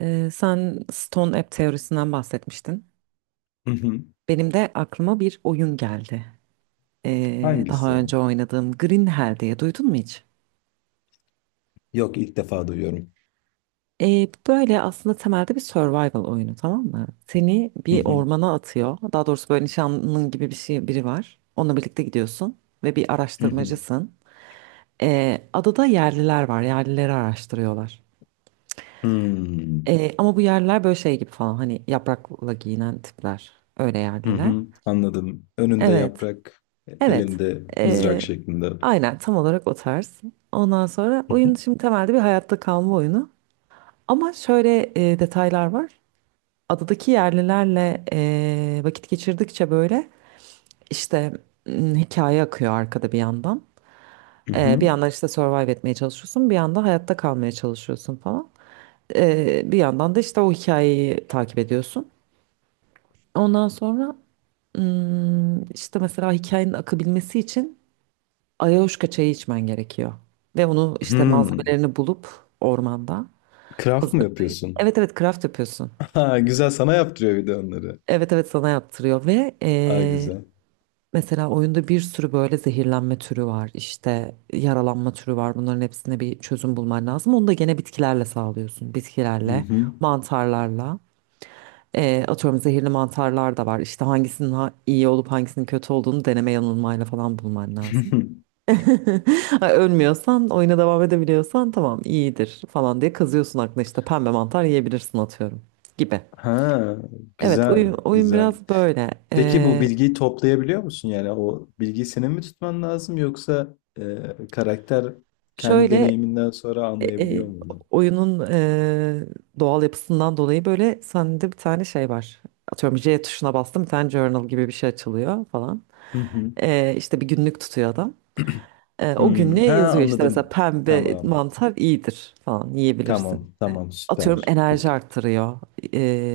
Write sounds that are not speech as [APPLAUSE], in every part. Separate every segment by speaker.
Speaker 1: Sen Stone App teorisinden bahsetmiştin.
Speaker 2: Hı hı.
Speaker 1: Benim de aklıma bir oyun geldi. Ee,
Speaker 2: Hangisi?
Speaker 1: daha önce oynadığım Green Hell diye duydun mu hiç?
Speaker 2: Yok, ilk defa duyuyorum.
Speaker 1: Böyle aslında temelde bir survival oyunu, tamam mı? Seni
Speaker 2: Hı
Speaker 1: bir
Speaker 2: hı.
Speaker 1: ormana atıyor. Daha doğrusu böyle nişanlının gibi bir şey, biri var. Onunla birlikte gidiyorsun ve bir
Speaker 2: Hı hı.
Speaker 1: araştırmacısın. Adada yerliler var. Yerlileri araştırıyorlar.
Speaker 2: Hmm.
Speaker 1: Ama bu yerliler böyle şey gibi falan, hani yaprakla giyinen tipler. Öyle
Speaker 2: Hı
Speaker 1: yerliler.
Speaker 2: hı. Anladım. Önünde
Speaker 1: Evet.
Speaker 2: yaprak,
Speaker 1: Evet.
Speaker 2: elinde mızrak
Speaker 1: Ee,
Speaker 2: şeklinde.
Speaker 1: aynen tam olarak o tarz. Ondan sonra
Speaker 2: Hı hı.
Speaker 1: oyun şimdi temelde bir hayatta kalma oyunu. Ama şöyle detaylar var. Adadaki yerlilerle vakit geçirdikçe böyle işte, hikaye akıyor arkada bir yandan.
Speaker 2: Hı
Speaker 1: Bir
Speaker 2: hı.
Speaker 1: yandan işte survive etmeye çalışıyorsun. Bir yandan hayatta kalmaya çalışıyorsun falan. Bir yandan da işte o hikayeyi takip ediyorsun. Ondan sonra işte mesela hikayenin akabilmesi için Ayahuasca çayı içmen gerekiyor. Ve onu işte
Speaker 2: Hmm.
Speaker 1: malzemelerini bulup ormanda
Speaker 2: Craft mı
Speaker 1: hazırlayıp.
Speaker 2: yapıyorsun? [LAUGHS]
Speaker 1: Evet evet, craft yapıyorsun.
Speaker 2: Ha, güzel, sana yaptırıyor bir de onları.
Speaker 1: Evet evet, sana yaptırıyor ve
Speaker 2: Aa, güzel.
Speaker 1: mesela oyunda bir sürü böyle zehirlenme türü var. İşte yaralanma türü var. Bunların hepsine bir çözüm bulman lazım. Onu da gene bitkilerle sağlıyorsun.
Speaker 2: Hı
Speaker 1: Bitkilerle,
Speaker 2: hı.
Speaker 1: mantarlarla. Atıyorum zehirli mantarlar da var. İşte hangisinin iyi olup hangisinin kötü olduğunu deneme yanılmayla falan bulman lazım.
Speaker 2: [LAUGHS]
Speaker 1: [LAUGHS] Ölmüyorsan, oyuna devam edebiliyorsan tamam iyidir falan diye kızıyorsun, aklına işte pembe mantar yiyebilirsin atıyorum gibi.
Speaker 2: Ha,
Speaker 1: Evet
Speaker 2: güzel,
Speaker 1: oyun, oyun
Speaker 2: güzel.
Speaker 1: biraz böyle.
Speaker 2: Peki bu
Speaker 1: Ee,
Speaker 2: bilgiyi toplayabiliyor musun? Yani o bilgiyi senin mi tutman lazım, yoksa karakter kendi
Speaker 1: şöyle
Speaker 2: deneyiminden sonra
Speaker 1: e, e,
Speaker 2: anlayabiliyor mu bunu?
Speaker 1: oyunun doğal yapısından dolayı böyle sende bir tane şey var. Atıyorum J tuşuna bastım, bir tane journal gibi bir şey açılıyor falan.
Speaker 2: Hı hı.
Speaker 1: İşte bir günlük tutuyor adam. O
Speaker 2: Hımm.
Speaker 1: günlüğe
Speaker 2: Ha,
Speaker 1: yazıyor işte, mesela
Speaker 2: anladım.
Speaker 1: pembe
Speaker 2: Tamam.
Speaker 1: mantar iyidir falan, yiyebilirsin
Speaker 2: Tamam, tamam,
Speaker 1: atıyorum
Speaker 2: süper.
Speaker 1: enerji
Speaker 2: Bak.
Speaker 1: arttırıyor,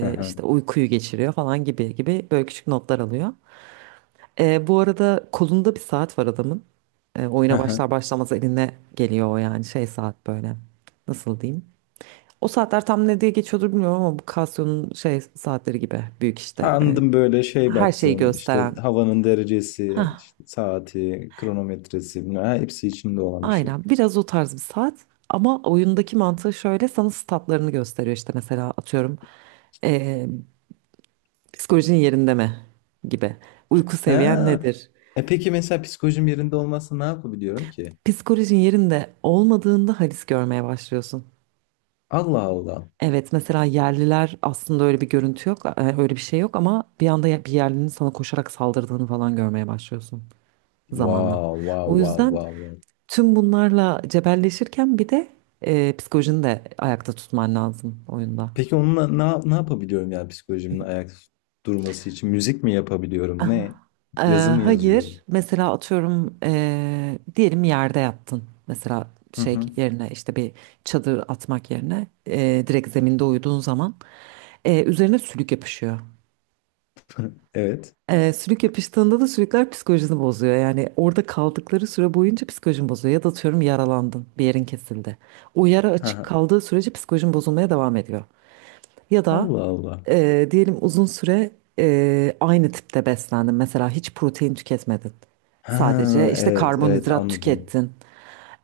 Speaker 2: Hı hı.
Speaker 1: işte uykuyu geçiriyor falan gibi gibi böyle küçük notlar alıyor. Bu arada kolunda bir saat var adamın. Eee,
Speaker 2: Hı
Speaker 1: oyuna
Speaker 2: hı.
Speaker 1: başlar başlamaz eline geliyor o, yani şey saat böyle. Nasıl diyeyim? O saatler tam ne diye geçiyordur bilmiyorum ama bu Casio'nun şey saatleri gibi büyük
Speaker 2: Ha,
Speaker 1: işte.
Speaker 2: anladım, böyle şey
Speaker 1: Her şeyi
Speaker 2: baktığın, işte,
Speaker 1: gösteren.
Speaker 2: havanın derecesi,
Speaker 1: Hah,
Speaker 2: işte, saati, kronometresi, bunlar ha, hepsi içinde olan bir şey.
Speaker 1: aynen biraz o tarz bir saat. Ama oyundaki mantığı şöyle, sana statlarını gösteriyor. İşte mesela atıyorum, e, Psikolojin yerinde mi? Gibi. Uyku seviyen
Speaker 2: Ha!
Speaker 1: nedir?
Speaker 2: E, peki mesela psikolojim yerinde olmazsa ne yapabiliyorum ki?
Speaker 1: Psikolojin yerinde olmadığında halis görmeye başlıyorsun.
Speaker 2: Allah Allah.
Speaker 1: Evet, mesela yerliler aslında öyle bir görüntü yok, öyle bir şey yok, ama bir anda bir yerlinin sana koşarak saldırdığını falan görmeye başlıyorsun zamanla.
Speaker 2: Wow, wow,
Speaker 1: O
Speaker 2: wow,
Speaker 1: yüzden
Speaker 2: wow, wow.
Speaker 1: tüm bunlarla cebelleşirken bir de psikolojini de ayakta tutman lazım oyunda.
Speaker 2: Peki onunla ne yapabiliyorum, yani psikolojimin ayakta durması için? Müzik mi yapabiliyorum? Ne?
Speaker 1: Ee,
Speaker 2: Yazı mı
Speaker 1: hayır.
Speaker 2: yazıyorum?
Speaker 1: Mesela atıyorum diyelim yerde yattın. Mesela
Speaker 2: Hı
Speaker 1: şey
Speaker 2: hı.
Speaker 1: yerine işte bir çadır atmak yerine direkt zeminde uyuduğun zaman üzerine sülük yapışıyor.
Speaker 2: Evet.
Speaker 1: Sülük yapıştığında da sülükler psikolojini bozuyor. Yani orada kaldıkları süre boyunca psikolojin bozuyor. Ya da atıyorum yaralandın, bir yerin kesildi. O yara
Speaker 2: Hı
Speaker 1: açık
Speaker 2: hı.
Speaker 1: kaldığı sürece psikolojin bozulmaya devam ediyor. Ya da
Speaker 2: Allah Allah.
Speaker 1: diyelim uzun süre aynı tipte beslendin. Mesela hiç protein tüketmedin. Sadece
Speaker 2: Ha,
Speaker 1: işte
Speaker 2: evet, evet,
Speaker 1: karbonhidrat
Speaker 2: anladım.
Speaker 1: tükettin.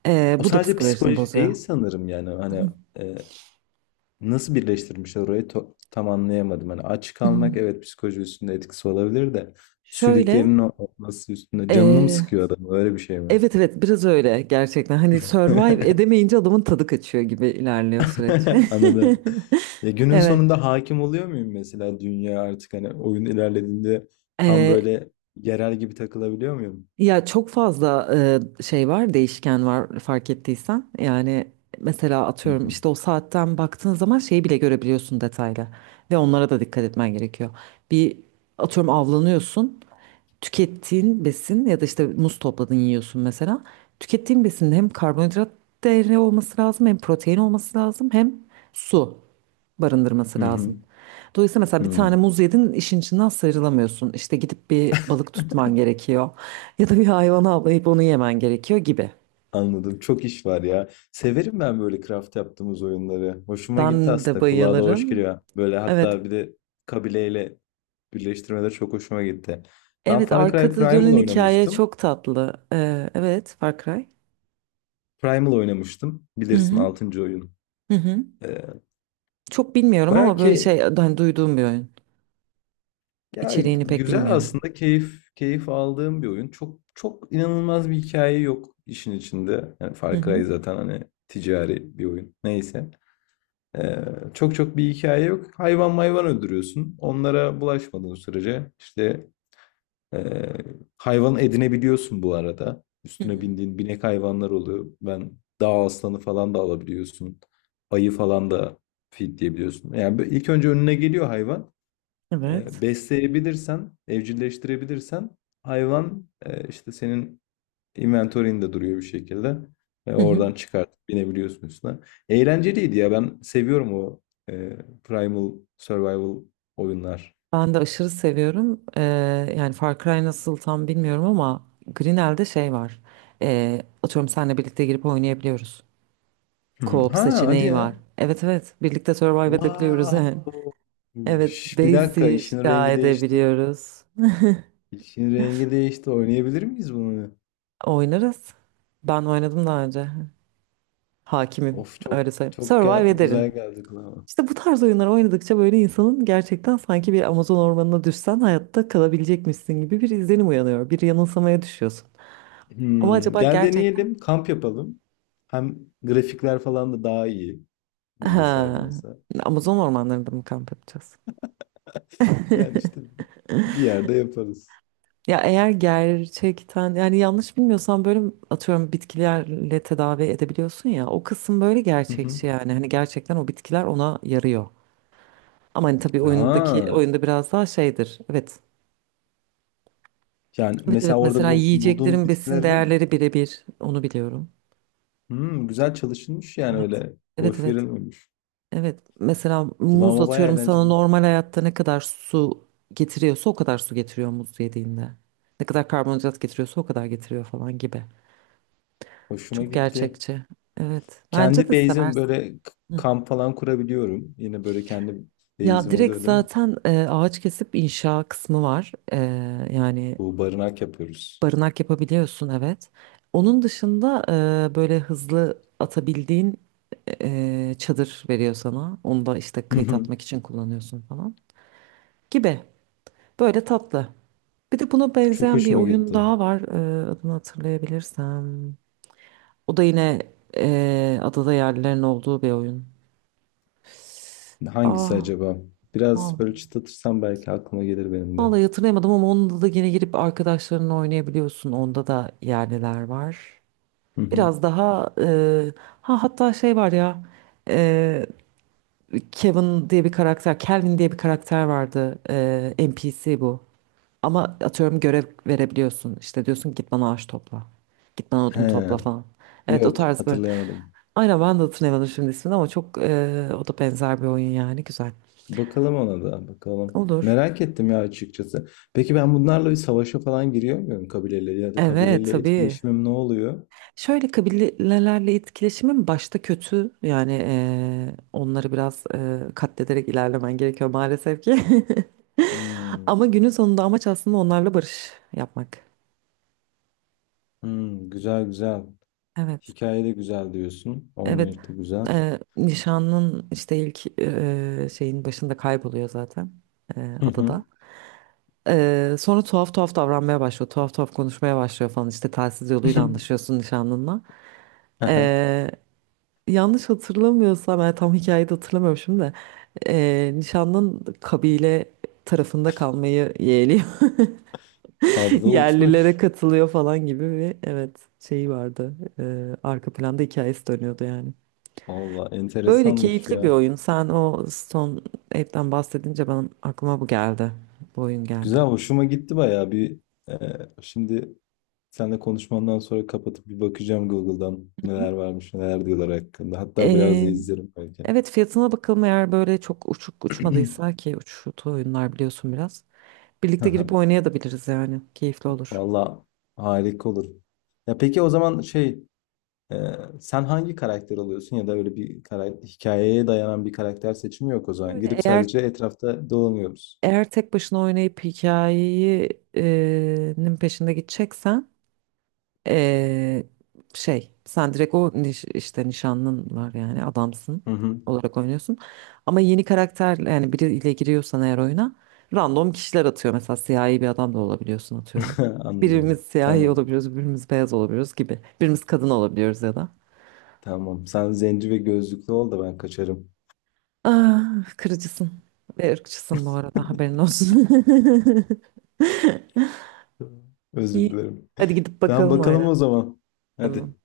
Speaker 1: E,
Speaker 2: O
Speaker 1: bu da
Speaker 2: sadece
Speaker 1: psikolojini
Speaker 2: psikoloji
Speaker 1: bozuyor.
Speaker 2: değil sanırım, yani hani, e, nasıl birleştirmiş orayı, to- tam anlayamadım. Hani aç kalmak, evet, psikoloji üstünde etkisi olabilir de
Speaker 1: Şöyle,
Speaker 2: sülüklerin o- olması üstünde canını mı
Speaker 1: e,
Speaker 2: sıkıyor adam, öyle bir şey mi?
Speaker 1: evet evet biraz öyle gerçekten. Hani survive
Speaker 2: [LAUGHS]
Speaker 1: edemeyince adamın tadı kaçıyor gibi ilerliyor süreç.
Speaker 2: Anladım. Ya
Speaker 1: [LAUGHS]
Speaker 2: günün
Speaker 1: Evet.
Speaker 2: sonunda hakim oluyor muyum mesela dünya artık, hani oyun ilerlediğinde tam
Speaker 1: E,
Speaker 2: böyle yerel gibi takılabiliyor muyum?
Speaker 1: ya çok fazla şey var, değişken var fark ettiysen. Yani mesela
Speaker 2: Hı
Speaker 1: atıyorum
Speaker 2: hı.
Speaker 1: işte o saatten baktığın zaman şeyi bile görebiliyorsun detaylı. Ve onlara da dikkat etmen gerekiyor. Bir atıyorum avlanıyorsun. Tükettiğin besin ya da işte muz topladın yiyorsun mesela. Tükettiğin besinde hem karbonhidrat değeri olması lazım, hem protein olması lazım, hem su barındırması
Speaker 2: Hı hı.
Speaker 1: lazım. Dolayısıyla mesela bir
Speaker 2: Hı.
Speaker 1: tane muz yedin, işin içinden sıyrılamıyorsun. İşte gidip bir balık tutman gerekiyor. Ya da bir hayvanı avlayıp onu yemen gerekiyor gibi.
Speaker 2: Anladım. Çok iş var ya. Severim ben böyle craft yaptığımız oyunları. Hoşuma gitti
Speaker 1: Ben de
Speaker 2: aslında. Kulağa da hoş
Speaker 1: bayılırım.
Speaker 2: geliyor. Böyle
Speaker 1: Evet.
Speaker 2: hatta bir de kabileyle birleştirmede çok hoşuma gitti. Ben
Speaker 1: Evet,
Speaker 2: Far Cry
Speaker 1: arkada
Speaker 2: Primal
Speaker 1: dönen hikaye
Speaker 2: oynamıştım.
Speaker 1: çok tatlı. Evet Far Cry.
Speaker 2: Primal oynamıştım.
Speaker 1: Hı
Speaker 2: Bilirsin,
Speaker 1: hı.
Speaker 2: 6. oyun.
Speaker 1: Hı hı.
Speaker 2: Ee,
Speaker 1: Çok bilmiyorum
Speaker 2: baya
Speaker 1: ama böyle şey,
Speaker 2: ki
Speaker 1: hani duyduğum bir oyun.
Speaker 2: ya,
Speaker 1: İçeriğini pek
Speaker 2: güzel
Speaker 1: bilmiyorum.
Speaker 2: aslında, keyif aldığım bir oyun. Çok çok inanılmaz bir hikaye yok işin içinde. Yani
Speaker 1: Hı
Speaker 2: Far
Speaker 1: hı.
Speaker 2: Cry zaten hani ticari bir oyun. Neyse. Ee, çok çok bir hikaye yok. Hayvan mayvan öldürüyorsun. Onlara bulaşmadığın sürece işte ee, hayvan edinebiliyorsun bu arada.
Speaker 1: Hı
Speaker 2: Üstüne
Speaker 1: hı.
Speaker 2: bindiğin binek hayvanlar oluyor. Ben dağ aslanı falan da alabiliyorsun. Ayı falan da feedleyebiliyorsun. Yani böyle ilk önce önüne geliyor hayvan.
Speaker 1: Evet.
Speaker 2: Besleyebilirsen, evcilleştirebilirsen hayvan, işte senin inventory'inde duruyor bir şekilde. Ve
Speaker 1: Hı
Speaker 2: oradan
Speaker 1: hı.
Speaker 2: çıkartıp binebiliyorsun üstüne. Eğlenceliydi ya, ben seviyorum o e, Primal Survival oyunlar.
Speaker 1: Ben de aşırı seviyorum. Yani Far Cry nasıl tam bilmiyorum ama Grinel'de şey var. Atıyorum seninle birlikte girip oynayabiliyoruz.
Speaker 2: Hı hı.
Speaker 1: Co-op
Speaker 2: Ha, hadi
Speaker 1: seçeneği var.
Speaker 2: ya.
Speaker 1: Evet evet, birlikte survive edebiliyoruz
Speaker 2: Wow.
Speaker 1: yani. [LAUGHS] Evet,
Speaker 2: Üş, bir
Speaker 1: base
Speaker 2: dakika işin
Speaker 1: inşa
Speaker 2: rengi değişti.
Speaker 1: edebiliyoruz.
Speaker 2: İşin rengi değişti. Oynayabilir miyiz bunu?
Speaker 1: Oynarız. Ben oynadım daha önce. Hakimim.
Speaker 2: Of, çok
Speaker 1: Öyle söyleyeyim.
Speaker 2: çok gel-
Speaker 1: Survive
Speaker 2: güzel
Speaker 1: ederim.
Speaker 2: geldi kulağıma.
Speaker 1: İşte bu tarz oyunlar oynadıkça böyle insanın gerçekten sanki bir Amazon ormanına düşsen hayatta kalabilecekmişsin gibi bir izlenim uyanıyor. Bir yanılsamaya düşüyorsun. Ama
Speaker 2: Hmm,
Speaker 1: acaba
Speaker 2: gel
Speaker 1: gerçekten,
Speaker 2: deneyelim, kamp yapalım. Hem grafikler falan da daha iyi
Speaker 1: ha,
Speaker 2: bilgisayardansa.
Speaker 1: Amazon ormanlarında mı kamp yapacağız? [LAUGHS]
Speaker 2: Yani işte bir yerde yaparız.
Speaker 1: Ya eğer gerçekten yani yanlış bilmiyorsam böyle atıyorum bitkilerle tedavi edebiliyorsun ya, o kısım böyle
Speaker 2: Hı hı.
Speaker 1: gerçekçi. Yani hani gerçekten o bitkiler ona yarıyor. Ama hani tabii oyundaki,
Speaker 2: Aa,
Speaker 1: oyunda biraz daha şeydir. Evet.
Speaker 2: yani
Speaker 1: Evet evet,
Speaker 2: mesela orada
Speaker 1: mesela
Speaker 2: bul- bulduğum
Speaker 1: yiyeceklerin besin
Speaker 2: bitkilerin,
Speaker 1: değerleri birebir onu biliyorum.
Speaker 2: hmm, güzel çalışılmış yani,
Speaker 1: Evet.
Speaker 2: öyle
Speaker 1: Evet
Speaker 2: boş
Speaker 1: evet.
Speaker 2: verilmemiş.
Speaker 1: Evet. Mesela muz
Speaker 2: Kulağıma bayağı
Speaker 1: atıyorum sana
Speaker 2: eğlenceli.
Speaker 1: normal hayatta ne kadar su getiriyorsa o kadar su getiriyor muz yediğinde. Ne kadar karbonhidrat getiriyorsa o kadar getiriyor falan gibi.
Speaker 2: Hoşuma
Speaker 1: Çok
Speaker 2: gitti.
Speaker 1: gerçekçi. Evet. Bence
Speaker 2: Kendi
Speaker 1: de
Speaker 2: base'im
Speaker 1: seversin.
Speaker 2: böyle k-
Speaker 1: Hı.
Speaker 2: kamp falan kurabiliyorum. Yine böyle kendi
Speaker 1: Ya
Speaker 2: base'im
Speaker 1: direkt
Speaker 2: oluyor değil mi?
Speaker 1: zaten ağaç kesip inşa kısmı var. E, yani
Speaker 2: Bu barınak yapıyoruz.
Speaker 1: barınak yapabiliyorsun evet. Onun dışında böyle hızlı atabildiğin çadır veriyor sana. Onu da işte
Speaker 2: Hı
Speaker 1: kayıt
Speaker 2: hı.
Speaker 1: atmak için kullanıyorsun falan gibi. Böyle tatlı. Bir de buna
Speaker 2: Çok
Speaker 1: benzeyen bir
Speaker 2: hoşuma
Speaker 1: oyun
Speaker 2: gitti.
Speaker 1: daha var. E, adını hatırlayabilirsem. O da yine adada yerlilerin olduğu bir oyun.
Speaker 2: Hangisi
Speaker 1: Ah,
Speaker 2: acaba? Biraz
Speaker 1: vallahi,
Speaker 2: böyle çıtlatırsam belki aklıma gelir benim de.
Speaker 1: vallahi hatırlayamadım, ama onda da yine girip arkadaşlarınla oynayabiliyorsun. Onda da yerliler var.
Speaker 2: Hı hı.
Speaker 1: Biraz daha ha, hatta şey var ya, e, Kevin diye bir karakter, Kelvin diye bir karakter vardı. E, NPC bu. Ama atıyorum görev verebiliyorsun. İşte diyorsun git bana ağaç topla. Git bana odun topla
Speaker 2: He,
Speaker 1: falan. Evet, o
Speaker 2: yok,
Speaker 1: tarz bir.
Speaker 2: hatırlayamadım.
Speaker 1: Aynen, ben de hatırlayamadım şimdi ismini ama çok o da benzer bir oyun yani, güzel.
Speaker 2: Bakalım, ona da bakalım.
Speaker 1: Olur.
Speaker 2: Merak ettim ya, açıkçası. Peki ben bunlarla bir savaşa falan giriyor muyum kabileyle, ya da
Speaker 1: Evet
Speaker 2: kabileyle
Speaker 1: tabii.
Speaker 2: etkileşimim ne oluyor?
Speaker 1: Şöyle, kabilelerle etkileşimin başta kötü. Yani onları biraz katlederek ilerlemen gerekiyor maalesef ki. [LAUGHS]
Speaker 2: Hmm,
Speaker 1: Ama günün sonunda amaç aslında onlarla barış yapmak.
Speaker 2: hmm, güzel güzel.
Speaker 1: Evet,
Speaker 2: Hikaye de güzel diyorsun.
Speaker 1: evet.
Speaker 2: Oynayış da güzel.
Speaker 1: Nişanın işte ilk şeyin başında kayboluyor zaten
Speaker 2: Hı hı.
Speaker 1: adada. Sonra tuhaf tuhaf davranmaya başlıyor, tuhaf tuhaf konuşmaya başlıyor falan, işte telsiz yoluyla anlaşıyorsun
Speaker 2: [LAUGHS]
Speaker 1: nişanlınla. Yanlış hatırlamıyorsam, yani tam hikayeyi de hatırlamıyorum şimdi de, nişanlın kabile tarafında kalmayı yeğliyor. [LAUGHS]
Speaker 2: Abla
Speaker 1: Yerlilere
Speaker 2: uçmuş.
Speaker 1: katılıyor falan gibi bir, evet, şeyi vardı. Arka planda hikayesi dönüyordu yani.
Speaker 2: Valla
Speaker 1: Böyle
Speaker 2: enteresanmış
Speaker 1: keyifli bir
Speaker 2: ya.
Speaker 1: oyun. Sen o Stone Ape'den bahsedince benim aklıma bu geldi. Bu oyun
Speaker 2: Güzel,
Speaker 1: geldi.
Speaker 2: hoşuma gitti bayağı bir. e, Şimdi seninle konuşmandan sonra kapatıp bir bakacağım Google'dan, neler varmış, neler diyorlar hakkında. Hatta biraz da
Speaker 1: Eee,
Speaker 2: izlerim belki.
Speaker 1: evet fiyatına bakalım, eğer böyle çok uçuk uçmadıysa, ki uçtu oyunlar biliyorsun biraz. Birlikte girip
Speaker 2: [CLEARS THROAT] [LAUGHS]
Speaker 1: oynayabiliriz yani. Keyifli olur.
Speaker 2: Valla harika olur. Ya peki o zaman şey, e, sen hangi karakter oluyorsun, ya da öyle bir karakter, hikayeye dayanan bir karakter seçimi yok o zaman.
Speaker 1: Öyle
Speaker 2: Girip
Speaker 1: eğer
Speaker 2: sadece etrafta dolanıyoruz.
Speaker 1: Eğer tek başına oynayıp hikayenin peşinde gideceksen eee, şey, sen direkt o işte nişanlın var, yani adamsın
Speaker 2: Hı hı.
Speaker 1: olarak oynuyorsun. Ama yeni karakter yani, biriyle giriyorsan eğer oyuna, random kişiler atıyor. Mesela siyahi bir adam da olabiliyorsun atıyorum.
Speaker 2: [LAUGHS] Anladım.
Speaker 1: Birimiz siyahi
Speaker 2: Tamam.
Speaker 1: olabiliyoruz, birimiz beyaz olabiliyoruz gibi. Birimiz kadın olabiliyoruz ya da.
Speaker 2: Tamam. Sen zenci ve gözlüklü ol da ben kaçarım.
Speaker 1: Ah, kırıcısın ve ırkçısın bu arada, haberin olsun. [LAUGHS]
Speaker 2: [LAUGHS] Özür
Speaker 1: İyi.
Speaker 2: dilerim.
Speaker 1: Hadi gidip
Speaker 2: Tamam,
Speaker 1: bakalım
Speaker 2: bakalım
Speaker 1: oyuna.
Speaker 2: o zaman.
Speaker 1: Tamam.
Speaker 2: Hadi.